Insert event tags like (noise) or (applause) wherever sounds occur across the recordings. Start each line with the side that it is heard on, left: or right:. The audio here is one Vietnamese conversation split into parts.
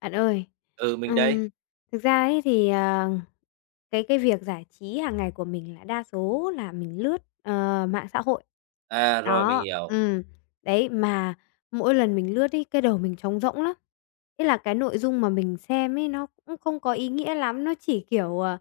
left: Bạn ơi,
right: Ừ, mình đấy.
left: ừm, thực ra ấy thì, cái việc giải trí hàng ngày của mình là đa số là mình lướt, mạng xã hội.
right: À, rồi mình
left: Đó,
right: hiểu.
left: đấy, mà mỗi lần mình lướt ấy, cái đầu mình trống rỗng lắm. Ý là cái nội dung mà mình xem ấy nó cũng không có ý nghĩa lắm, nó chỉ kiểu, ờ,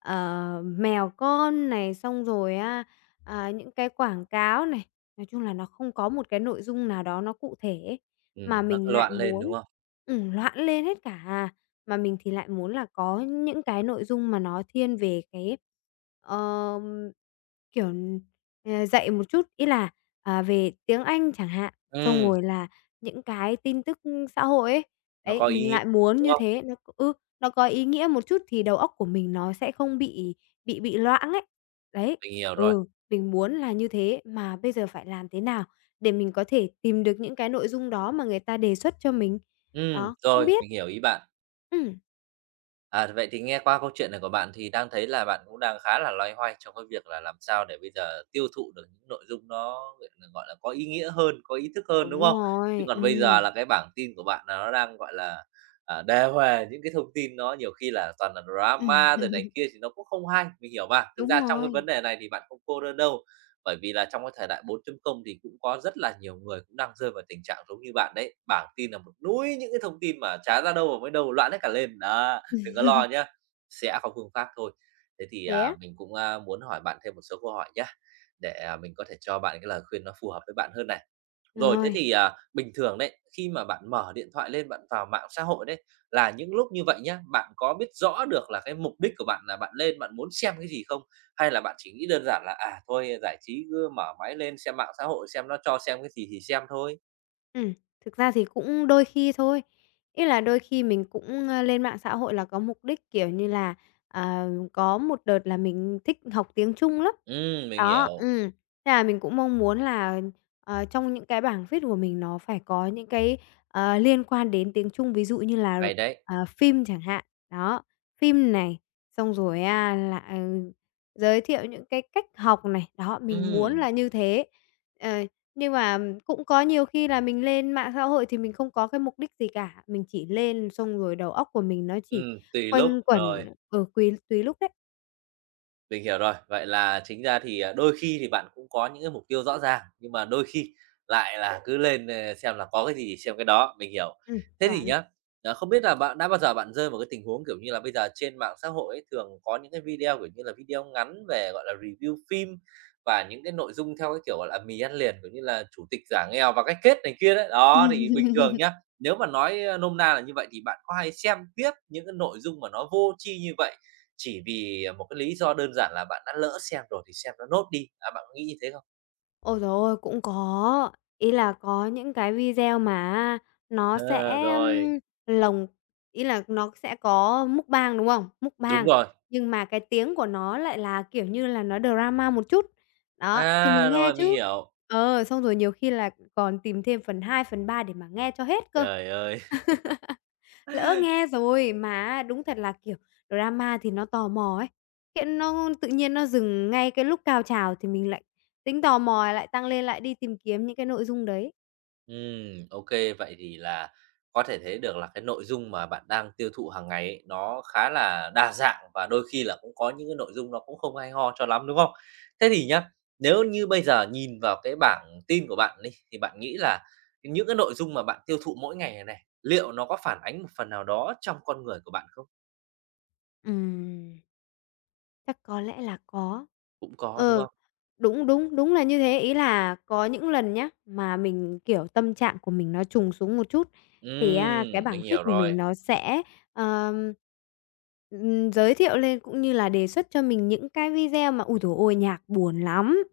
left: ờ, mèo con này, xong rồi á, à, những cái quảng cáo này. Nói chung là nó không có một cái nội dung nào đó nó cụ thể ấy, mà
right: Nó cứ
left: mình lại
right: loạn lên, đúng
left: muốn
right: không?
left: loạn lên hết cả à. Mà mình thì lại muốn là có những cái nội dung mà nó thiên về cái, kiểu, dạy một chút, ý là, à, về tiếng Anh chẳng hạn, xong
right: Ừ,
left: rồi là những cái tin tức xã hội ấy.
right: nó
left: Đấy,
right: có ý
left: mình
right: nghĩa,
left: lại muốn
right: đúng
left: như
right: không?
left: thế, nó nó có ý nghĩa một chút thì đầu óc của mình nó sẽ không bị bị loãng ấy. Đấy,
right: Mình hiểu rồi.
left: ừ, mình muốn là như thế, mà bây giờ phải làm thế nào để mình có thể tìm được những cái nội dung đó mà người ta đề xuất cho mình? Đó, không
right: Rồi,
left: biết.
right: mình hiểu ý bạn.
left: Ừm,
right: À, vậy thì nghe qua câu chuyện này của bạn thì đang thấy là bạn cũng đang khá là loay hoay trong cái việc là làm sao để bây giờ tiêu thụ được những nội dung nó, gọi là, có ý nghĩa hơn, có ý thức hơn, đúng
left: đúng
right: không? Chứ
left: rồi,
right: còn bây giờ là cái bảng tin của bạn là nó đang, gọi là, à, đề huề những cái thông tin nó nhiều khi là toàn là drama
left: ừm,
right: rồi này kia thì nó cũng không hay, mình hiểu mà. Thực
left: đúng
right: ra trong cái vấn
left: rồi.
right: đề này thì bạn không cô đơn đâu, bởi vì là trong cái thời đại bốn chấm 0 thì cũng có rất là nhiều người cũng đang rơi vào tình trạng giống như bạn đấy. Bảng tin là một núi những cái thông tin mà chả ra đâu vào mới đâu, loạn hết cả lên, đó. Đừng có lo nhá,
left: (laughs)
right: sẽ có phương pháp thôi. Thế thì,
left: Thế á?
right: à, mình cũng, muốn hỏi bạn thêm một số câu hỏi nhá, để, à, mình có thể cho bạn cái lời khuyên nó phù hợp với bạn hơn này. Rồi, thế
left: Rồi.
right: thì, à, bình thường đấy, khi mà bạn mở điện thoại lên, bạn vào mạng xã hội đấy, là những lúc như vậy nhá, bạn có biết rõ được là cái mục đích của bạn là bạn lên bạn muốn xem cái gì không? Hay là bạn chỉ nghĩ đơn giản là, à, thôi giải trí cứ mở máy lên xem mạng xã hội xem nó cho xem cái gì thì xem thôi?
left: Ừm, thực ra thì cũng đôi khi thôi. Ý là đôi khi mình cũng, lên mạng xã hội là có mục đích, kiểu như là, có một đợt là mình thích học tiếng Trung lắm.
right: Ừ mình
left: Đó,
right: hiểu,
left: thế là mình cũng mong muốn là, trong những cái bảng viết của mình nó phải có những cái, liên quan đến tiếng Trung, ví dụ như là,
right: hay đấy.
left: phim chẳng hạn. Đó, phim này, xong rồi á là giới thiệu những cái cách học này, đó, mình
right: Ừ,
left: muốn là như thế. Ờ. Nhưng mà cũng có nhiều khi là mình lên mạng xã hội thì mình không có cái mục đích gì cả, mình chỉ lên xong rồi đầu óc của mình nó chỉ
right: tùy lúc,
left: quanh quẩn
right: rồi.
left: ở quý tùy lúc đấy.
right: Mình hiểu rồi. Vậy là chính ra thì, à, đôi khi thì bạn cũng có những cái mục tiêu rõ ràng, nhưng mà đôi khi lại là cứ lên, ơ, xem là có cái gì thì xem cái đó, mình hiểu.
left: Ừm,
right: Thế thì
left: chuẩn.
right: nhá, ờ, không biết là bạn đã bao giờ bạn rơi vào cái tình huống, kiểu như là, bây giờ trên mạng xã hội ấy thường có những cái video, kiểu như là, video ngắn về, gọi là, review phim và những cái nội dung theo cái kiểu, gọi là, mì ăn liền, kiểu như là, chủ tịch giả nghèo và cách kết này kia đấy. Đó, thì bình thường
left: (laughs)
right: nhá, nếu mà nói, ơ, nôm na là như vậy thì bạn có hay xem tiếp những cái nội dung mà nó vô tri như vậy chỉ vì, à, một cái lý do đơn giản là bạn đã lỡ xem rồi thì xem nó nốt đi, à, bạn có nghĩ như thế không?
left: Ôi trời ơi, cũng có. Ý là có những cái video mà nó
right: Ờ,
left: sẽ,
right: rồi,
left: lồng ý là nó sẽ có mukbang, đúng không?
right: đúng
left: Mukbang,
right: rồi.
left: nhưng mà cái tiếng của nó lại là, kiểu như là, nó drama một chút. Đó, thì mình
right: À,
left: nghe
right: rồi, mình
left: chứ.
right: hiểu.
left: Ờ, xong rồi nhiều khi là còn tìm thêm phần 2, phần 3 để mà nghe cho hết cơ.
right: Trời ơi! (laughs)
left: Lỡ nghe rồi, mà đúng thật là, kiểu, drama thì nó tò mò ấy, hiện nó tự nhiên nó dừng ngay cái lúc cao trào thì mình lại tính tò mò lại tăng lên, lại đi tìm kiếm những cái nội dung đấy.
right: Ô vậy thì là có thể thấy được là cái nội dung mà bạn đang tiêu thụ hàng ngày ấy, nó khá là đa dạng và đôi khi là cũng có những cái nội dung nó cũng không hay ho cho lắm, đúng không? Thế thì nhá, nếu như bây giờ nhìn vào cái bảng tin của bạn đi, thì bạn nghĩ là những cái nội dung mà bạn tiêu thụ mỗi ngày này này, liệu nó có phản ánh một phần nào đó trong con người của bạn không?
left: Ừm. Chắc có lẽ là có.
right: Cũng có, đúng
left: Ờ,
right: không?
left: đúng, đúng, đúng là như thế. Ý là có những lần nhá, mà mình, kiểu, tâm trạng của mình nó trùng xuống một chút, thì á cái bảng
right: Mình
left: feed
right: hiểu
left: của
right: rồi,
left: mình nó sẽ, ờm, giới thiệu lên cũng như là đề xuất cho mình những cái video mà, ôi trời ơi, nhạc buồn lắm,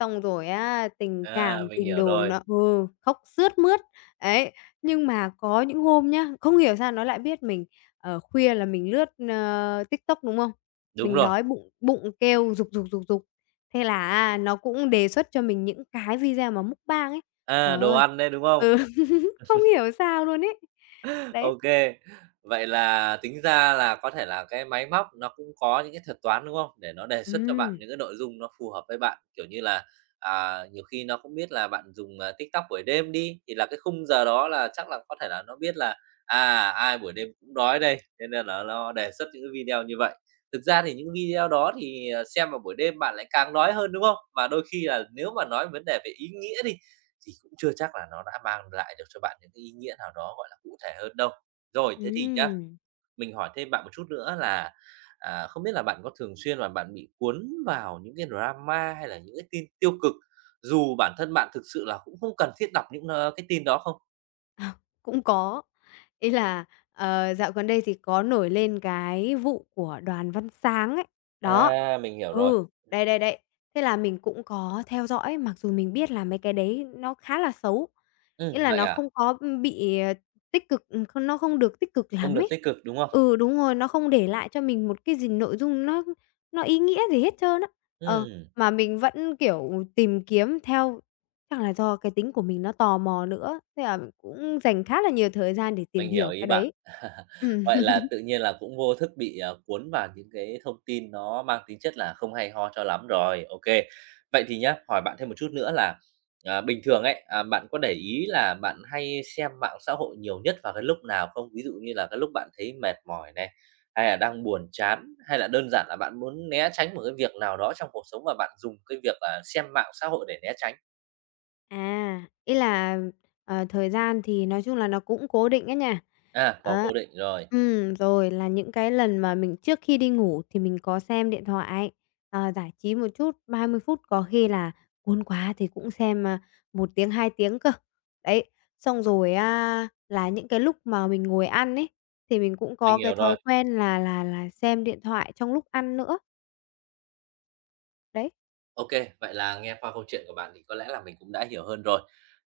left: xong rồi á tình
right: à,
left: cảm,
right: mình
left: tình
right: hiểu
left: đồ
right: rồi,
left: nó khóc sướt mướt. Ấy, nhưng mà có những hôm nhá, không hiểu sao nó lại biết mình, khuya là mình lướt, TikTok, đúng không?
right: đúng
left: Mình
right: rồi,
left: đói bụng bụng kêu "rục, rục, rục, rục." Thế là á nó cũng đề xuất cho mình những cái video mà mukbang ấy.
right: à,
left: Trời
right: đồ
left: ơi!
right: ăn đấy, đúng không?
left: Ừ, (laughs) không hiểu sao luôn ấy. Đấy.
right: OK. Vậy là tính ra là có thể là cái máy móc nó cũng có những cái thuật toán, đúng không? Để nó đề xuất cho bạn
left: Ừm,
right: những cái nội dung nó phù hợp với bạn, kiểu như là, à, nhiều khi nó cũng biết là bạn dùng, à, TikTok buổi đêm đi, thì là cái khung giờ đó là chắc là có thể là nó biết là, à, ai buổi đêm cũng đói đây, thế nên là nó đề xuất những cái video như vậy. Thực ra thì những video đó thì, ờ, xem vào buổi đêm bạn lại càng đói hơn, đúng không? Và đôi khi là nếu mà nói vấn đề về ý nghĩa đi, thì cũng chưa chắc là nó đã mang lại được cho bạn những cái ý nghĩa nào đó, gọi là, cụ thể hơn đâu. Rồi, thế thì nhá,
left: ừm,
right: mình hỏi thêm bạn một chút nữa là, à, không biết là bạn có thường xuyên mà bạn bị cuốn vào những cái drama hay là những cái tin tiêu cực, dù bản thân bạn thực sự là cũng không cần thiết đọc những, ơ, cái tin đó không?
left: cũng có. Ý là, dạo gần đây thì có nổi lên cái vụ của Đoàn Văn Sáng ấy. Đó.
right: À, mình hiểu rồi.
left: Ừ, đây đây đây. Thế là mình cũng có theo dõi, mặc dù mình biết là mấy cái đấy nó khá là xấu. Nghĩa
right: Ừ
left: là
right: vậy
left: nó
right: à?
left: không có, bị, tích cực, không nó không được tích cực
right: Không
left: lắm
right: được
left: ấy.
right: tích cực, đúng không?
left: Ừ, đúng rồi, nó không để lại cho mình một cái gì nội dung nó ý nghĩa gì hết trơn á. Ờ,
right: Ừ.
left: mà mình vẫn, kiểu, tìm kiếm theo chắc là do cái tính của mình nó tò mò nữa, thế là cũng dành khá là nhiều thời gian để tìm
right: Mình hiểu
left: hiểu
right: ý
left: cái
right: bạn.
left: đấy.
right: (laughs)
left: Ừm.
right: Vậy là tự nhiên là cũng vô thức bị, ờ, cuốn vào những cái thông tin nó mang tính chất là không hay ho cho lắm rồi, ok. Vậy thì nhá, hỏi bạn thêm một chút nữa là, à, bình thường ấy, à, bạn có để ý là bạn hay xem mạng xã hội nhiều nhất vào cái lúc nào không? Ví dụ như là cái lúc bạn thấy mệt mỏi này, hay là đang buồn chán, hay là đơn giản là bạn muốn né tránh một cái việc nào đó trong cuộc sống và bạn dùng cái việc, à, xem mạng xã hội để né tránh?
left: À, ý là, thời gian thì nói chung là nó cũng cố định ấy nha.
right: À, có
left: Đó.
right: cố định rồi,
left: Rồi là những cái lần mà mình trước khi đi ngủ thì mình có xem điện thoại, giải trí một chút, 30 phút, có khi là cuốn quá thì cũng xem, 1 tiếng, 2 tiếng cơ. Đấy, xong rồi á là những cái lúc mà mình ngồi ăn ấy, thì mình cũng
right: mình
left: có cái
right: hiểu
left: thói
right: rồi.
left: quen là xem điện thoại trong lúc ăn nữa. Đấy,
right: OK, vậy là nghe qua câu chuyện của bạn thì có lẽ là mình cũng đã hiểu hơn rồi.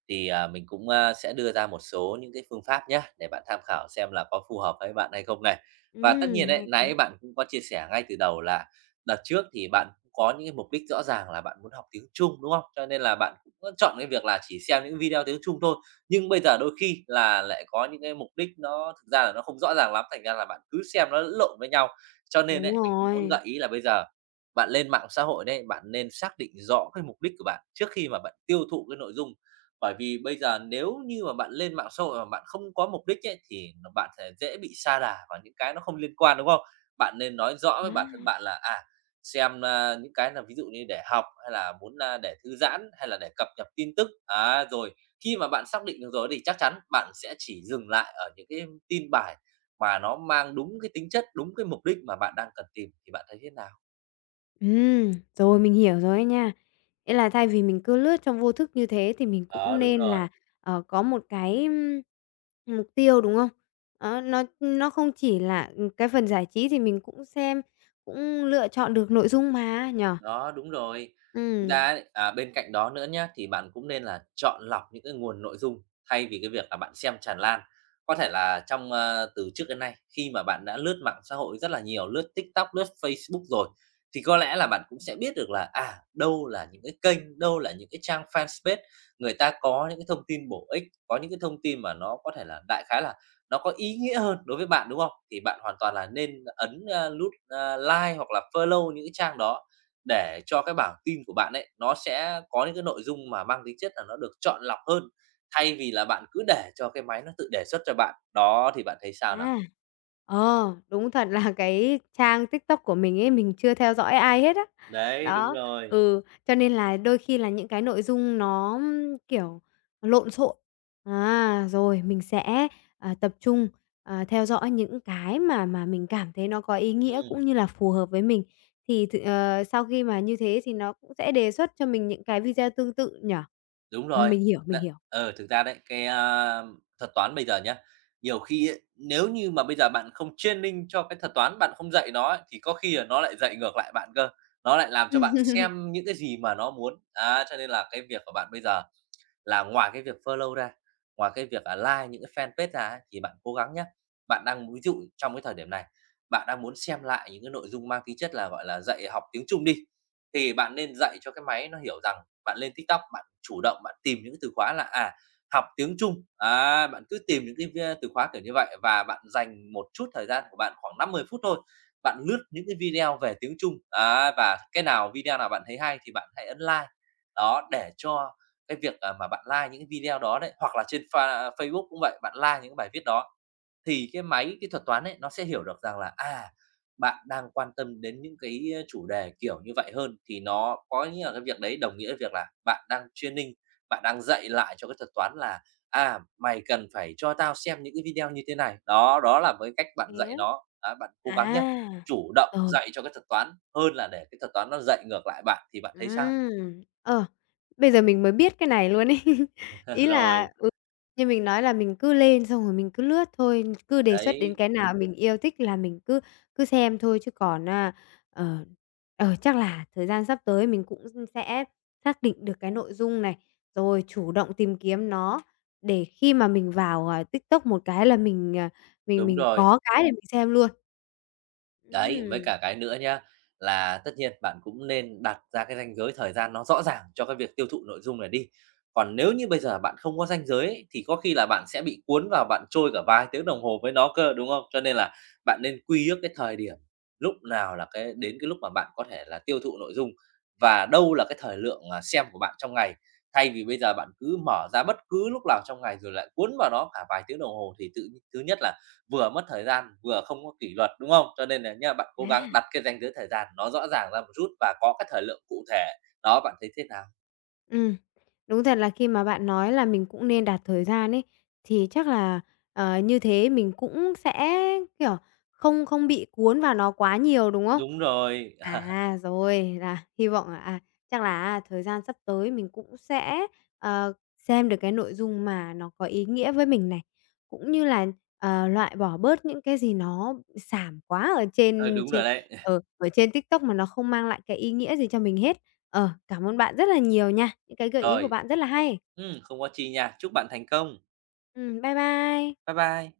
right: Thì, à, mình cũng, sẽ đưa ra một số những cái phương pháp nhé để bạn tham khảo xem là có phù hợp với bạn hay không này. Và tất nhiên đấy,
left: hay
right: nãy
left: quá.
right: bạn cũng có chia sẻ ngay từ đầu là đợt trước thì bạn cũng có những cái mục đích rõ ràng là bạn muốn học tiếng Trung, đúng không? Cho nên là bạn cũng có chọn cái việc là chỉ xem những video tiếng Trung thôi. Nhưng bây giờ đôi khi là lại có những cái mục đích nó thực ra là nó không rõ ràng lắm, thành ra là bạn cứ xem nó lẫn lộn với nhau. Cho nên
left: Đúng
right: ấy, mình cũng muốn
left: rồi.
right: gợi ý là bây giờ bạn lên mạng xã hội đấy, bạn nên xác định rõ cái mục đích của bạn trước khi mà bạn tiêu thụ cái nội dung. Bởi vì bây giờ nếu như mà bạn lên mạng xã hội mà bạn không có mục đích ấy, thì bạn sẽ dễ bị sa đà vào những cái nó không liên quan, đúng không? Bạn nên nói rõ với bản thân bạn là à xem à, những cái là ví dụ như để học hay là muốn à, để thư giãn hay là để cập nhật tin tức à, rồi khi mà bạn xác định được rồi thì chắc chắn bạn sẽ chỉ dừng lại ở những cái tin bài mà nó mang đúng cái tính chất đúng cái mục đích mà bạn đang cần tìm thì bạn thấy thế nào.
left: Rồi mình hiểu rồi ấy nha. Nghĩa là thay vì mình cứ lướt trong vô thức như thế thì mình
right: Đó,
left: cũng
right: đúng
left: nên là,
right: rồi.
left: có một cái, mục tiêu, đúng không? Đó, nó không chỉ là, cái phần giải trí thì mình cũng xem, cũng lựa chọn được nội dung mà, nhở.
right: Đó, đúng rồi. Thực
left: Ừm.
right: ra ấy, à, bên cạnh đó nữa nhá, thì bạn cũng nên là chọn lọc những cái nguồn nội dung thay vì cái việc là bạn xem tràn lan. Có thể là trong, ơ, từ trước đến nay, khi mà bạn đã lướt mạng xã hội rất là nhiều, lướt TikTok, lướt Facebook rồi, thì có lẽ là bạn cũng sẽ biết được là, à, đâu là những cái kênh, đâu là những cái trang Fanpage người ta có những cái thông tin bổ ích, có những cái thông tin mà nó có thể là đại khái là nó có ý nghĩa hơn đối với bạn, đúng không? Thì bạn hoàn toàn là nên ấn, nút, like hoặc là follow những cái trang đó để cho cái bảng tin của bạn ấy nó sẽ có những cái nội dung mà mang tính chất là nó được chọn lọc hơn, thay vì là bạn cứ để cho cái máy nó tự đề xuất cho bạn. Đó, thì bạn thấy sao nào?
left: À. Ờ, đúng thật là cái trang TikTok của mình ấy, mình chưa theo dõi ai hết á.
right: Đấy, đúng
left: Đó,
right: rồi.
left: ừ, cho nên là đôi khi là những cái nội dung nó, kiểu, lộn xộn. À, rồi mình sẽ, tập trung, theo dõi những cái mà mình cảm thấy nó có ý nghĩa
right: Ừm,
left: cũng như là phù hợp với mình. Sau khi mà như thế thì nó cũng sẽ đề xuất cho mình những cái video tương tự nhở.
right: đúng rồi.
left: Mình hiểu, mình hiểu.
right: Thực ra đấy, cái, thuật toán bây giờ nhá, nhiều khi ấy, nếu như mà bây giờ bạn không training cho cái thuật toán, bạn không dạy nó ấy, thì có khi là nó lại dạy ngược lại bạn cơ, nó lại làm cho bạn
left: (laughs)
right: xem những cái gì mà nó muốn. Á, cho nên là cái việc của bạn bây giờ là ngoài cái việc follow ra, ngoài cái việc là like những cái fanpage ra ấy, thì bạn cố gắng nhé. Bạn đang ví dụ trong cái thời điểm này, bạn đang muốn xem lại những cái nội dung mang tính chất là, gọi là, dạy học tiếng Trung đi, thì bạn nên dạy cho cái máy nó hiểu rằng bạn lên TikTok, bạn chủ động bạn tìm những cái từ khóa là, à, học tiếng Trung, á, bạn cứ tìm những cái v từ khóa kiểu như vậy và bạn dành một chút thời gian của bạn khoảng 50 phút thôi, bạn lướt những cái video về tiếng Trung, á, và cái nào video nào bạn thấy hay thì bạn hãy ấn like. Đó, để cho cái việc, à, mà bạn like những cái video đó đấy, hoặc là trên Facebook cũng vậy, bạn like những cái bài viết đó, thì cái máy, cái thuật toán ấy, nó sẽ hiểu được rằng là, à, bạn đang quan tâm đến những cái chủ đề kiểu như vậy hơn, thì nó có nghĩa là cái việc đấy đồng nghĩa với việc là bạn đang training, bạn đang dạy lại cho cái thuật toán là, à, "Mày cần phải cho tao xem những cái video như thế này." Đó, đó là với cách bạn
left: Thế
right: dạy
left: á?
right: nó. Đó, bạn cố gắng nhé
left: À.
right: chủ động
left: Rồi.
right: dạy cho cái thuật toán hơn là để cái thuật toán nó dạy ngược lại bạn, thì bạn thấy sao?
left: Ừm, ờ, bây giờ mình mới biết cái này luôn ấy. (laughs)
right: (laughs)
left: Ý
right: Rồi,
left: là như mình nói là mình cứ lên xong rồi mình cứ lướt thôi, cứ đề xuất đến
right: đấy,
left: cái nào mình yêu thích là mình cứ cứ xem thôi chứ còn, ờ, chắc là thời gian sắp tới mình cũng sẽ xác định được cái nội dung này, rồi chủ động tìm kiếm nó để khi mà mình vào, TikTok một cái là mình, mình
right: đúng
left: mình
right: rồi.
left: có cái để mình xem luôn.
right: Đấy, với
left: Ừm.
right: cả cái nữa nhá, là tất nhiên bạn cũng nên đặt ra cái ranh giới thời gian nó rõ ràng cho cái việc tiêu thụ nội dung này đi. Còn nếu như bây giờ bạn không có ranh giới ấy, thì có khi là bạn sẽ bị cuốn vào bạn trôi cả vài tiếng đồng hồ với nó cơ, đúng không? Cho nên là bạn nên quy ước cái thời điểm lúc nào là cái đến cái lúc mà bạn có thể là tiêu thụ nội dung và đâu là cái thời lượng, à, xem của bạn trong ngày. Thay vì bây giờ bạn cứ mở ra bất cứ lúc nào trong ngày rồi lại cuốn vào nó cả vài tiếng đồng hồ thì tự thứ nhất là vừa mất thời gian, vừa không có kỷ luật, đúng không? Cho nên là nhá, bạn cố gắng
left: À.
right: đặt cái ranh giới thời gian nó rõ ràng ra một chút và có cái thời lượng cụ thể, đó, bạn thấy thế nào?
left: Ừm, đúng thật là khi mà bạn nói là mình cũng nên đặt thời gian ấy, thì chắc là, như thế mình cũng sẽ, kiểu, không không bị cuốn vào nó quá nhiều, đúng không?
right: Đúng rồi, (laughs)
left: À, rồi, là hy vọng là, chắc là á thời gian sắp tới mình cũng sẽ, xem được cái nội dung mà nó có ý nghĩa với mình này, cũng như là, loại bỏ bớt những cái gì nó xàm quá ở
right: ờ,
left: trên
right: đúng rồi
left: trên
right: đấy.
left: ờ,
right: (laughs)
left: ở trên TikTok mà nó không mang lại cái ý nghĩa gì cho mình hết. Ờ, cảm ơn bạn rất là nhiều nha, những cái gợi ý của
right: Rồi,
left: bạn rất là hay.
right: không có chi nha, chúc bạn thành công.
left: Bye bye.
right: Bye bye.